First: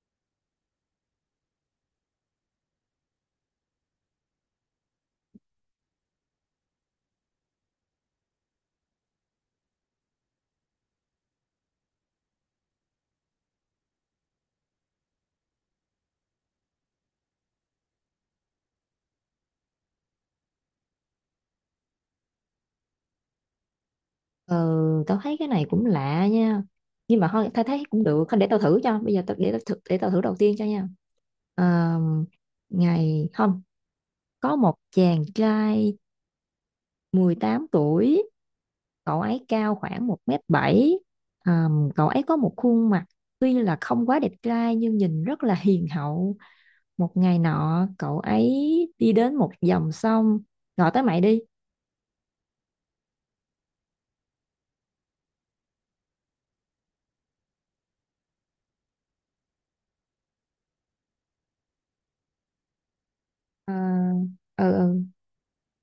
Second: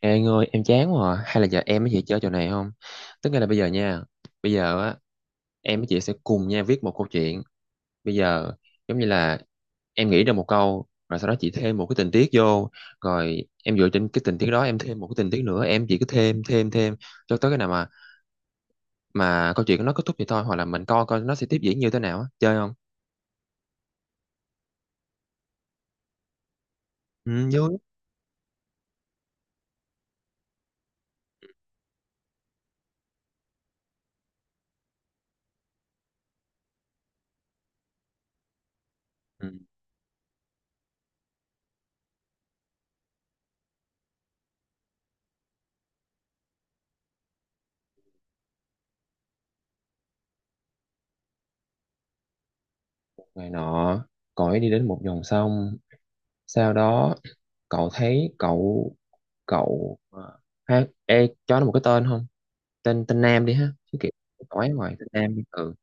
Ê anh ơi em chán quá à. Hay là giờ em với chị chơi trò này không? Tức nghĩa là bây giờ nha. Bây giờ á, em với chị sẽ cùng nhau viết một câu chuyện. Bây giờ giống như là em nghĩ ra một câu, rồi sau đó chị thêm một cái tình tiết vô, rồi em dựa trên cái tình tiết đó em thêm một cái tình tiết nữa. Em chỉ cứ thêm thêm thêm cho tới cái nào mà câu chuyện nó kết thúc vậy thôi. Hoặc là mình coi coi nó sẽ tiếp diễn như thế nào á. Chơi không? Ừ, tao thấy cái này cũng lạ nha. Nhưng mà Ừ, thôi, tao vui. thấy cũng được. Thôi để tao thử cho. Bây giờ tao, để tao thử đầu tiên cho nha. Ờ, ngày không, có một chàng trai 18 tuổi. Cậu ấy Ừ. cao khoảng 1m7. Cậu ấy có một khuôn mặt tuy là không quá đẹp trai nhưng nhìn rất là hiền hậu. Một ngày nọ, cậu ấy đi đến một dòng sông. Gọi tới mày đi. Ngày nọ, cõi đi đến một dòng sông, sau đó cậu thấy cậu cậu ờ, ha, ê, cho nó một cái tên không. Tên tên Nam đi ha, Ờ, chứ kiểu nói ngoài ừ, tên Nam đi. Ừ,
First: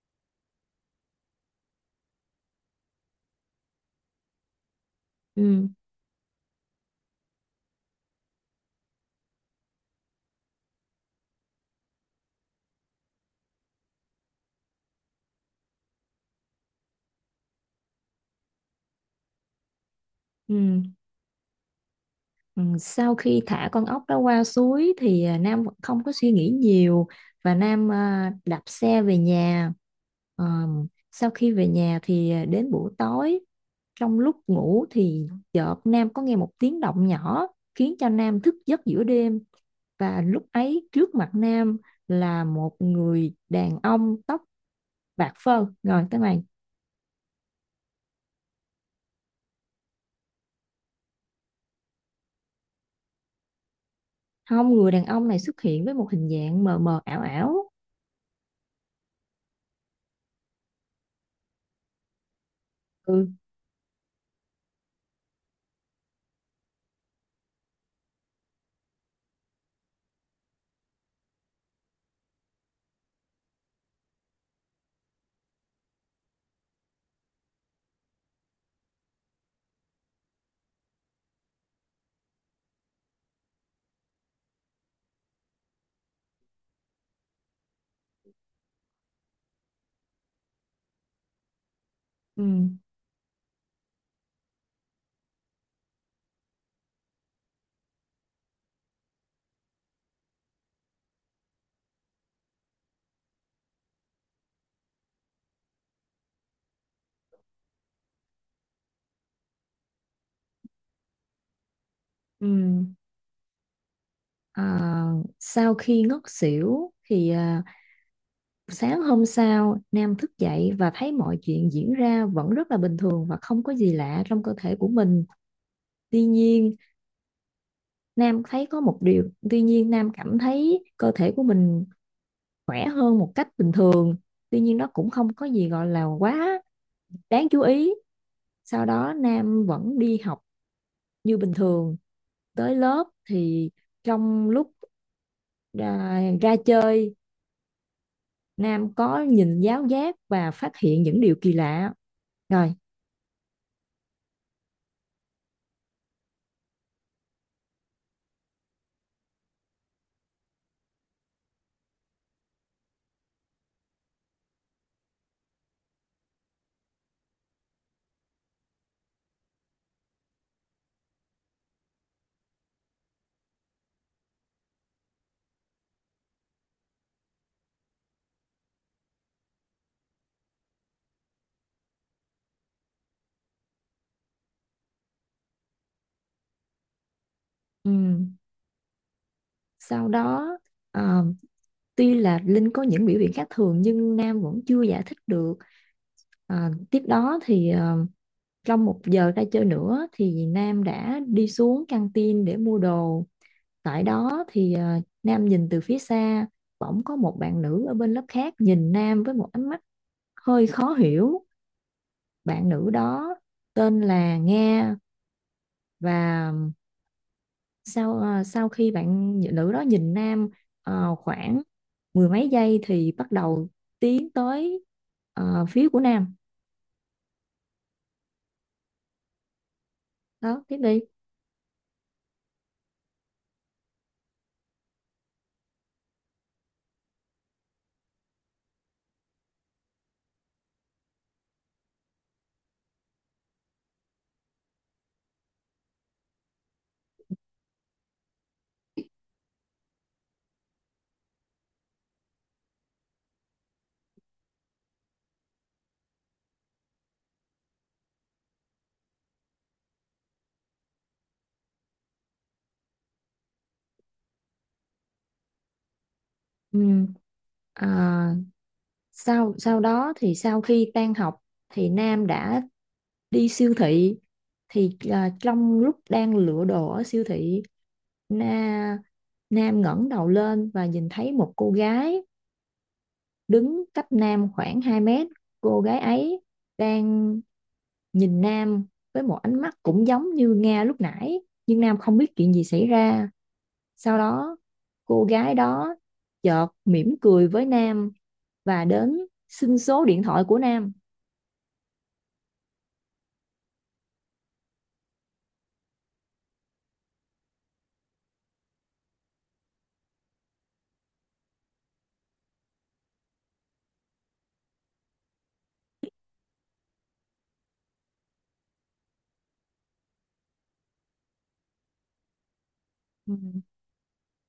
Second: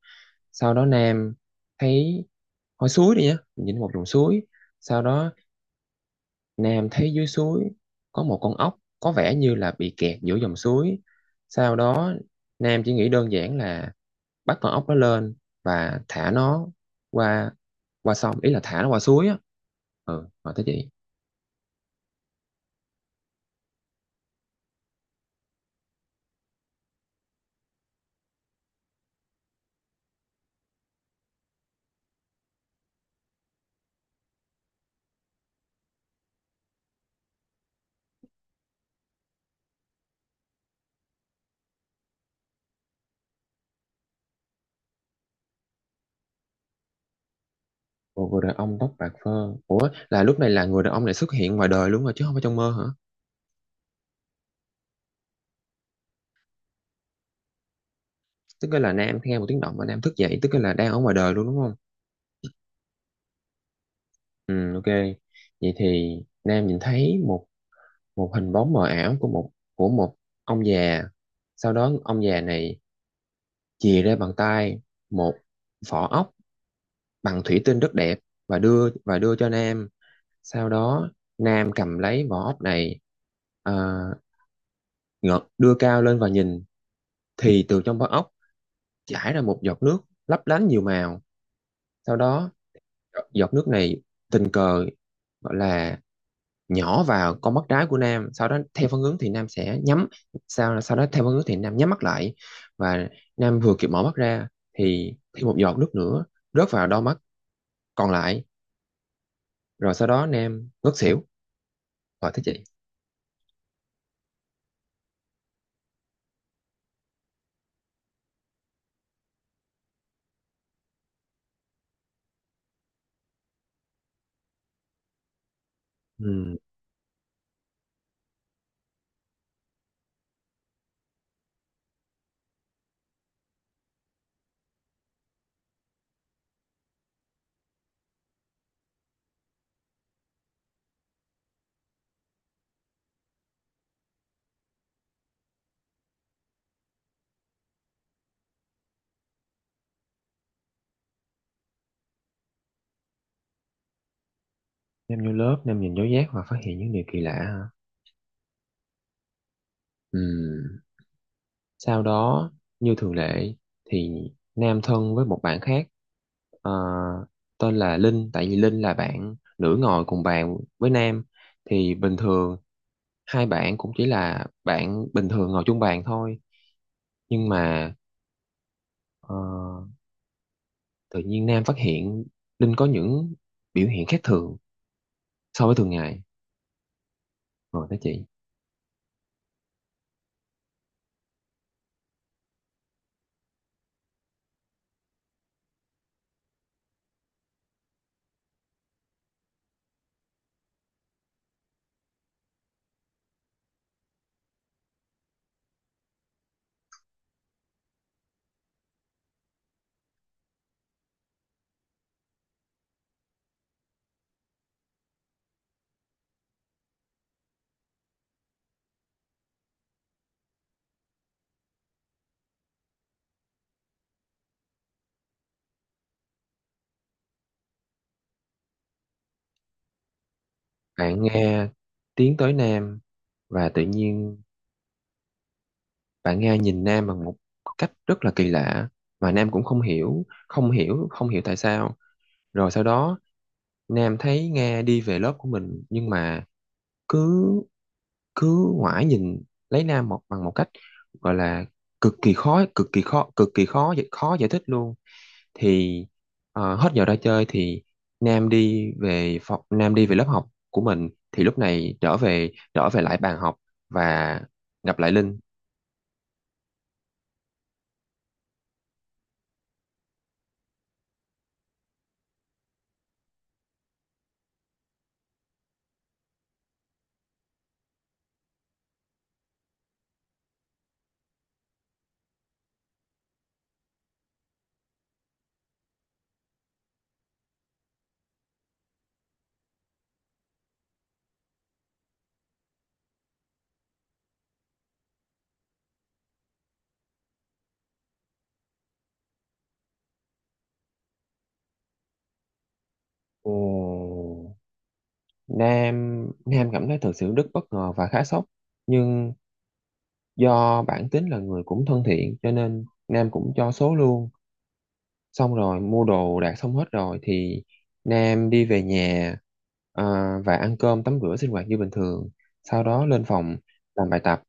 sau đó Nam thấy hồi suối đi nhá, nhìn một dòng suối. Sau đó ừ, Nam thấy dưới suối có một con ốc có vẻ như là bị kẹt giữa dòng suối. Sau đó Nam chỉ nghĩ đơn giản là bắt con ốc đó lên và thả nó qua qua sông, ý là thả nó qua suối á. Ừ, hỏi ừ, tới ừ. chị. Ừ, sau khi thả con ốc đó qua suối thì Nam vẫn không có suy nghĩ nhiều và Nam đạp xe về nhà. Sau khi về nhà thì đến buổi tối, trong lúc ngủ thì chợt Nam có nghe một tiếng động nhỏ khiến cho Nam thức giấc giữa đêm, và lúc ấy trước mặt Nam là một người đàn ông tóc bạc phơ. Rồi tới mày. Một người đàn ông tóc bạc phơ. Ủa, là lúc này là người đàn ông này xuất hiện ngoài đời luôn rồi chứ không phải trong mơ hả? Không, người đàn ông này xuất hiện với một hình dạng mờ mờ ảo ảo. Tức là Nam nghe một tiếng động và Nam thức dậy, tức là đang ở ngoài đời luôn đúng không? Ừ, Ừ, ok. Vậy thì Nam nhìn thấy một một hình bóng mờ ảo của một ông già. Sau đó ông già này chìa ra bằng tay một vỏ ốc bằng thủy tinh rất đẹp và đưa cho Nam. Sau đó Nam cầm lấy vỏ ốc này, uh, đưa cao lên và nhìn thì từ trong vỏ ốc chảy ra một giọt nước lấp lánh nhiều màu. Sau ừ, đó giọt nước này tình cờ, gọi là, nhỏ vào con mắt trái của Nam. Sau đó theo phản ứng thì Nam sẽ nhắm, sau sau đó theo phản ứng thì Nam nhắm mắt lại, và Nam vừa kịp mở mắt ra thì thêm một giọt nước nữa rớt vào đôi mắt còn lại, rồi sau đó Nam ngất xỉu. Rồi thế ừ. chị. Ờ, Sau khi ngất xỉu thì sáng hôm sau Nam thức dậy và thấy mọi chuyện diễn ra vẫn rất là bình thường và không có gì lạ trong cơ thể của mình. Tuy Ừ. nhiên Nam thấy có một điều, tuy nhiên Nam cảm thấy cơ thể của mình khỏe hơn một cách bình thường. Tuy nhiên đó cũng không có gì gọi là quá đáng chú ý. Sau đó Nam vẫn đi học như bình thường. Tới lớp thì trong lúc ra chơi, Nam có nhìn giáo giác và phát hiện những điều kỳ lạ. Rồi. Nam vô lớp, Nam nhìn dấu giác và phát hiện những điều kỳ lạ hả. Ừ. Sau đó, như thường lệ, thì Nam thân với một bạn khác, ờ, tên là Linh, tại vì Linh là bạn nữ ngồi cùng bàn với Nam. Thì bình thường hai bạn cũng chỉ là bạn bình thường ngồi chung bàn thôi. Nhưng mà ờ, tự nhiên Nam phát hiện Linh có những biểu hiện khác thường so với thường ngày. Rồi đó chị. ừm, Sau đó ờ, tuy là Linh có những biểu hiện khác thường nhưng Nam vẫn chưa giải thích được. Ờ, Tiếp đó thì trong một giờ ra chơi nữa thì Nam đã đi xuống căng tin để mua đồ. Tại đó thì Nam nhìn từ phía xa, bỗng có một bạn nữ ở bên lớp khác nhìn Nam với một ánh mắt hơi khó hiểu. Bạn nữ đó tên là Nga, và sau khi bạn nữ đó nhìn nam khoảng mười mấy giây thì bắt đầu tiến tới phía của nam. Đó tiếp đi. Bạn nghe, tiến tới Nam và tự nhiên bạn Nga nhìn Nam bằng một cách rất là kỳ lạ mà Nam cũng không hiểu tại sao. Rồi sau đó Nam thấy Nga đi về lớp của mình nhưng mà cứ cứ ngoái nhìn lấy Nam một bằng một cách, gọi là, cực kỳ khó cực kỳ khó cực kỳ khó khó giải thích luôn. Thì hết giờ ra chơi thì Nam đi về phòng, Nam đi về lớp học của mình, thì lúc này trở về lại bàn học và gặp lại Linh. Ừm, à, sau sau đó thì sau khi tan học thì nam đã đi siêu thị, thì trong lúc đang lựa đồ ở siêu thị, na, nam ngẩng đầu lên và nhìn thấy một cô gái đứng cách Nam khoảng 2 mét. Cô gái ấy đang nhìn Nam với một ánh mắt cũng giống như Nga lúc nãy, nhưng Nam không biết chuyện gì xảy ra. Sau đó, cô gái đó chợt mỉm cười với Nam và đến xin số điện thoại của Nam. Ồ. Nam Nam cảm thấy thật sự rất bất ngờ và khá sốc, nhưng do bản tính là người cũng thân thiện cho nên Nam cũng cho số luôn. Xong rồi mua đồ đạc xong hết rồi thì Nam đi về nhà, à, và ăn cơm tắm rửa sinh hoạt như bình thường, sau đó lên Ừ. phòng làm bài tập.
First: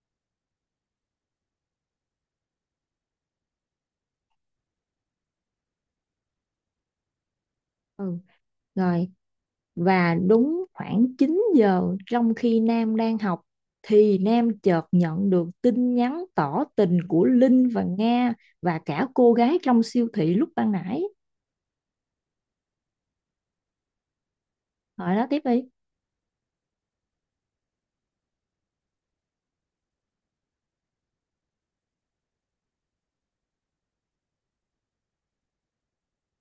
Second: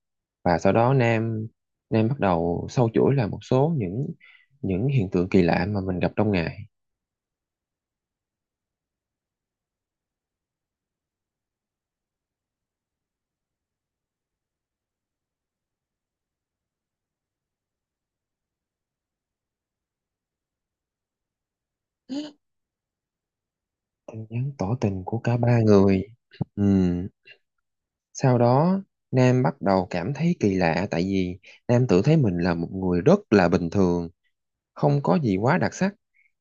Và sau đó Nam Nam bắt đầu sâu chuỗi là một số những hiện tượng kỳ lạ mà mình gặp trong ngày. Ừ. Rồi, và đúng khoảng 9 giờ trong khi Nam đang học thì Nam chợt nhận được tin nhắn tỏ tình của Linh và Nga và cả cô gái trong siêu thị lúc ban nãy. Tin nhắn tỏ tình Hỏi của đó cả tiếp ba đi. người. Ừ. Sau đó, Nam bắt đầu cảm thấy kỳ lạ tại vì Nam tự thấy mình là một người rất là bình thường, không có gì quá đặc sắc,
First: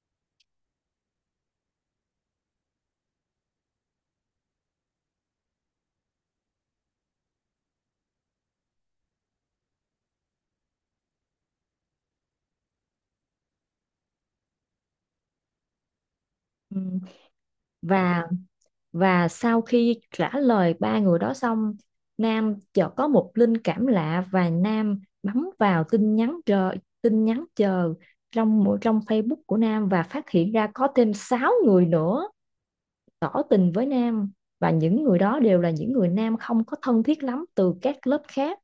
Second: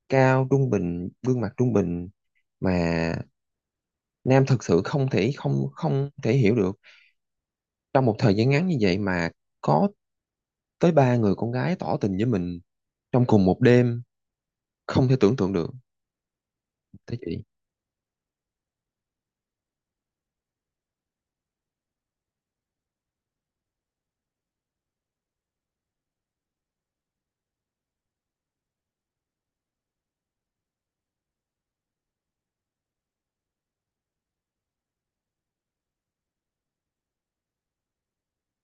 cao trung bình, gương mặt trung bình, mà Nam thực sự không thể hiểu được trong một thời gian ngắn như vậy mà có tới ba người con gái tỏ tình với mình trong cùng một đêm, không thể tưởng tượng được, Ừ. thế chị. Và và sau khi trả lời ba người đó xong, Nam chợt có một linh cảm lạ và Nam bấm vào tin nhắn chờ trong trong Facebook của Nam và phát hiện ra có thêm 6 người nữa tỏ tình với nam, và những người đó đều là những người nam không có thân thiết lắm từ các lớp khác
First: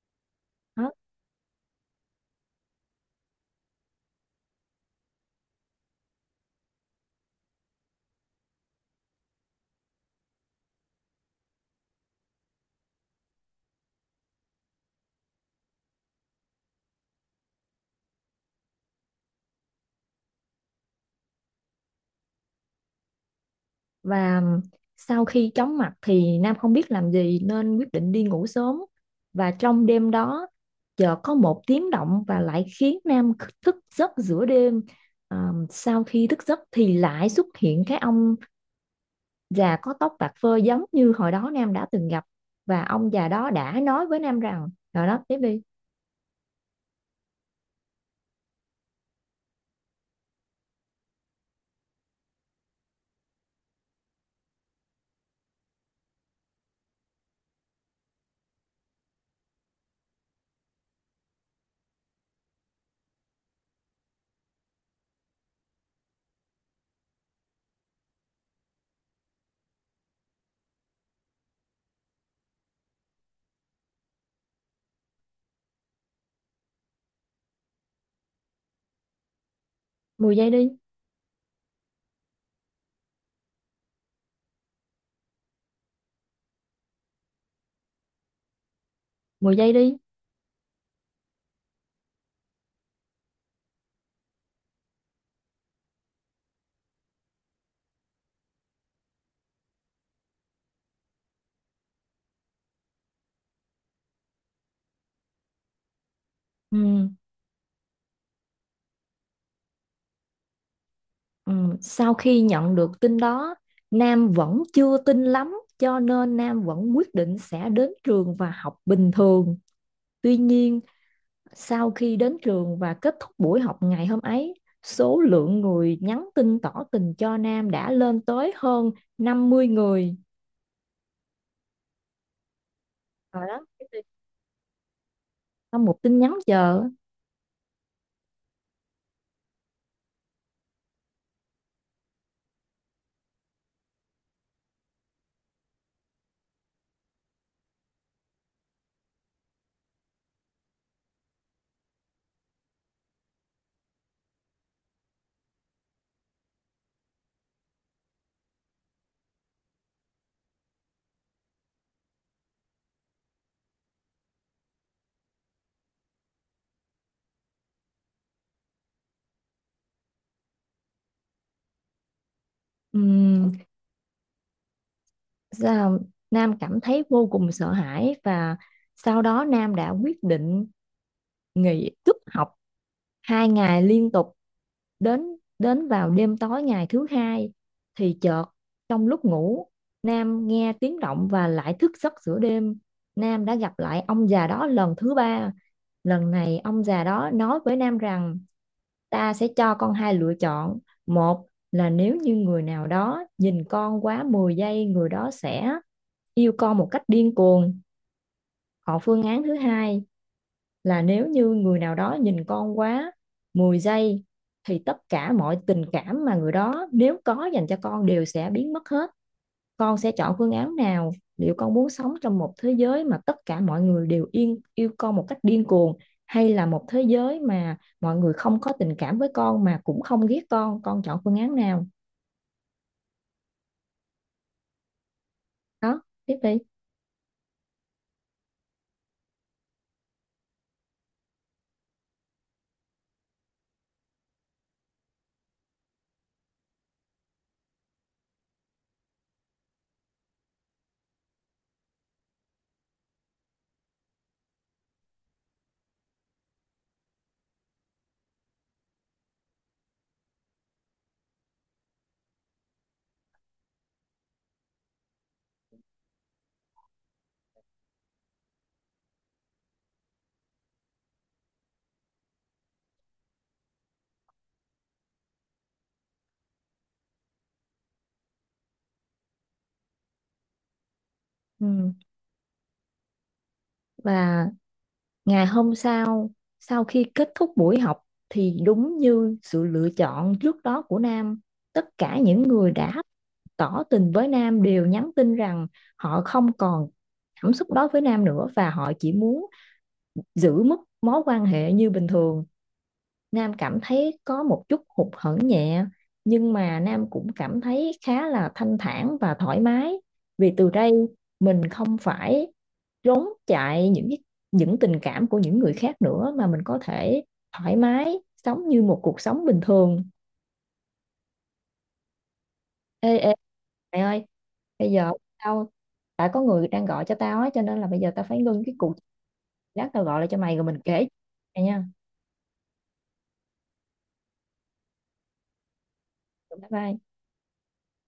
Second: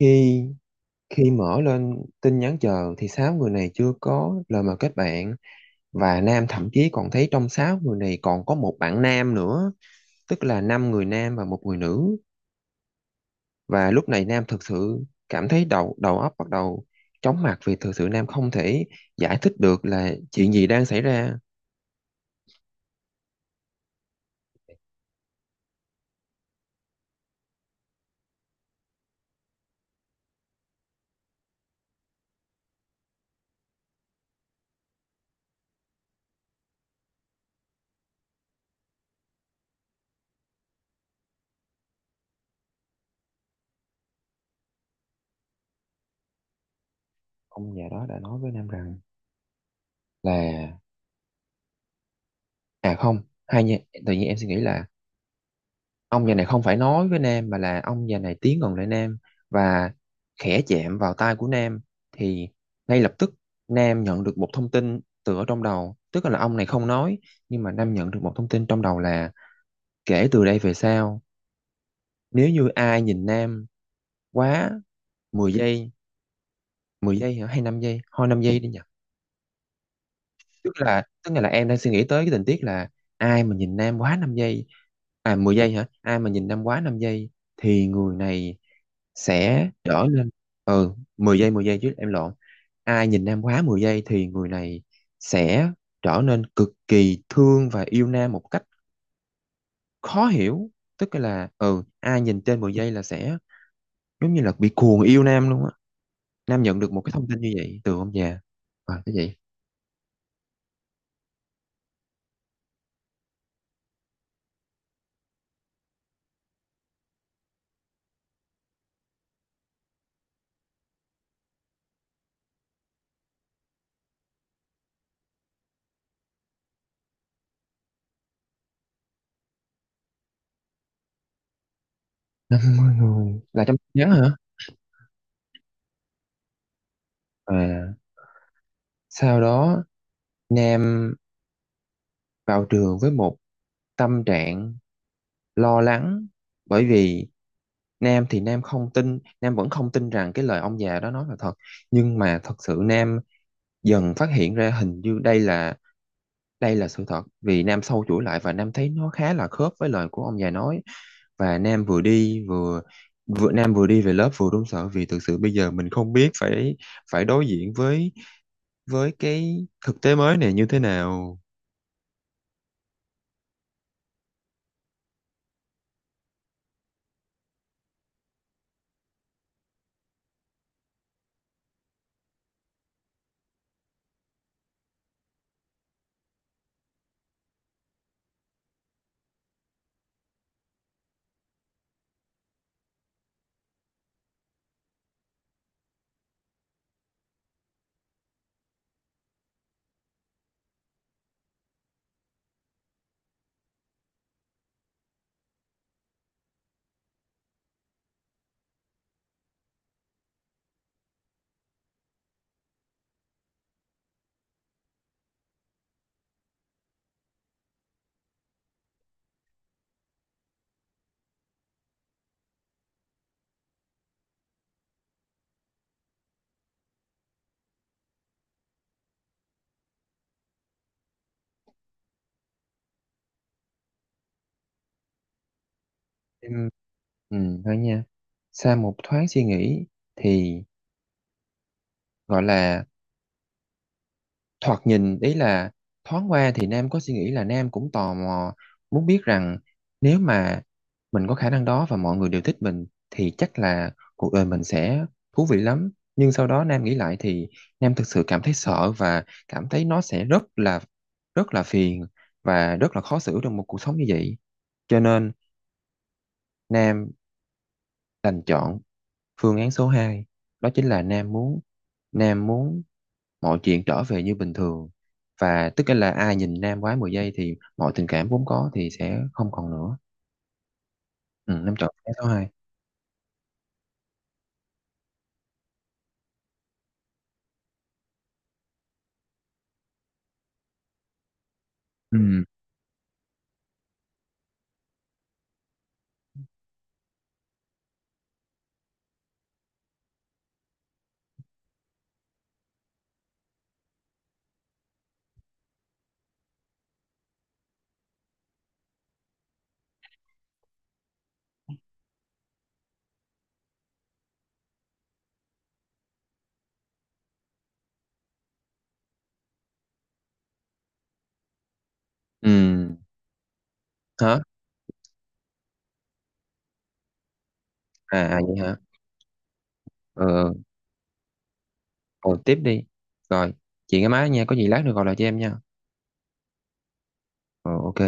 Khi đó. khi mở lên tin nhắn chờ thì sáu người này chưa có lời mời kết bạn, và nam thậm chí còn thấy trong sáu người này còn có một bạn nam nữa, tức là năm người nam và một người nữ. Và lúc này nam thực sự cảm thấy đầu đầu óc bắt đầu chóng mặt vì thực sự nam không thể giải thích được là chuyện gì đang xảy ra. Và sau khi chóng mặt thì nam không biết làm gì nên quyết định đi ngủ sớm, và trong đêm đó chợt có một tiếng động và lại khiến nam thức giấc giữa đêm. À, sau khi thức giấc thì lại xuất hiện cái ông già có tóc bạc phơ giống như hồi đó nam đã từng gặp, và ông già đó đã nói với nam rằng. Rồi đó tiếp đi. Ông già đó đã nói với nam rằng là, à không, hai nha, tự nhiên em suy nghĩ là ông già này không phải nói với Nam mà là ông già này tiến gần lại Nam và khẽ chạm vào tai của Nam, thì ngay lập tức Nam nhận được một thông tin từ ở trong đầu, tức là ông này không nói nhưng mà Nam nhận được một thông tin trong đầu là, kể từ đây về sau, nếu như ai nhìn Nam quá 10 giây, 10 giây hả, hay 5 giây thôi, 5 giây đi nhỉ. mười giây đi Tức là em đang suy nghĩ tới cái tình tiết là ai mà nhìn Nam quá 5 giây, à 10 giây hả, ai mà nhìn Nam quá 5 giây thì người này mười sẽ giây đi trở lên. Ừ, 10 giây, 10 giây chứ, em lộn. Ai nhìn Nam quá 10 giây thì người này sẽ trở nên cực kỳ thương và yêu Nam một cách khó hiểu, tức là, ừ, ai nhìn trên 10 giây là sẽ giống như là bị cuồng yêu Nam luôn á. Nam nhận được một Ừ. cái thông tin như vậy từ ông già. À, cái gì? Ừ, sau khi nhận được tin đó, Nam vẫn chưa tin lắm, cho nên Nam vẫn quyết định sẽ đến trường và học bình thường. Tuy nhiên, sau khi đến trường và kết thúc buổi học ngày hôm ấy, số lượng người nhắn tin tỏ tình cho Nam đã lên tới hơn 50 người. 50 người Rồi đó, là trong tin nhắn hả? sau một tin nhắn chờ. À. Sau đó, Nam vào trường với một tâm trạng lo lắng bởi vì Nam thì Nam không tin, Nam vẫn không tin rằng cái lời ông già đó nói là thật, nhưng mà thật sự Nam dần phát hiện ra hình như đây là sự thật vì Nam sâu chuỗi lại và Nam thấy nó khá là khớp với lời của ông già nói. Và Nam vừa đi về lớp vừa run sợ vì thực sự bây giờ mình không biết phải phải đối diện với cái thực tế mới này như thế nào. ừm, Dạ, Nam cảm thấy vô cùng sợ hãi và sau đó Nam đã quyết định nghỉ cúp học 2 ngày liên tục. Đến đến vào đêm tối ngày thứ hai thì chợt trong lúc ngủ, Nam nghe tiếng động và lại thức giấc giữa đêm. Nam đã gặp lại ông già đó lần thứ ba. Lần này ông già đó nói với Nam rằng: ta sẽ cho con hai lựa chọn. Một là nếu như người nào đó nhìn con quá 10 giây, người đó sẽ yêu con một cách điên cuồng. Còn phương án thứ hai là nếu như người nào đó nhìn con quá 10 giây thì tất cả mọi tình cảm mà người đó nếu có dành cho con đều sẽ biến mất hết. Con sẽ chọn phương án nào? Liệu con muốn sống trong một thế giới mà tất cả mọi người đều yêu con một cách điên cuồng, hay là một thế giới mà mọi người không có tình cảm với con mà cũng không ghét con? Con chọn phương án nào? Đó tiếp đi. Em Ừ, thôi nha. Sau một thoáng suy nghĩ thì, gọi là, thoạt nhìn ý là thoáng qua thì Nam có suy nghĩ là Nam cũng tò mò muốn biết rằng nếu mà mình có khả năng đó và mọi người đều thích mình thì chắc là cuộc đời mình sẽ thú vị lắm. Nhưng sau đó Nam nghĩ lại thì Nam thực sự cảm thấy sợ và cảm thấy nó sẽ rất là phiền và rất là khó xử trong một cuộc sống như vậy. Cho nên Nam đành chọn phương án số hai, đó chính là Nam muốn mọi chuyện trở về như bình thường, và tức là ai nhìn Nam quá 10 giây thì mọi tình cảm vốn có thì sẽ không còn nữa. Ừ, Nam chọn Ừ. phương án số hai. Và ngày hôm sau, sau khi kết thúc buổi học thì đúng như sự lựa chọn trước đó của Nam, tất cả những Ừ. người đã tỏ tình với Nam đều nhắn tin rằng họ không còn cảm xúc đó với Nam nữa và họ chỉ muốn giữ mức mối quan hệ như bình thường. Nam cảm thấy có một chút hụt hẫng nhẹ, nhưng mà Nam cũng cảm thấy khá là thanh thản và thoải mái vì từ đây mình không phải trốn chạy những tình cảm của những người khác nữa mà mình có thể thoải mái sống như một cuộc sống bình thường. Ừ. Ê ê mày ơi, Hả? bây giờ tao tại có người đang gọi cho tao á, cho nên là bây giờ À, tao phải à vậy ngưng cái hả? cuộc. Lát tao gọi lại cho Ờ, mày rồi mình kể mày nha. rồi tiếp đi. Rồi, chị nghe máy nha, có gì lát nữa gọi lại cho em nha. Bye bye. Ờ, ok.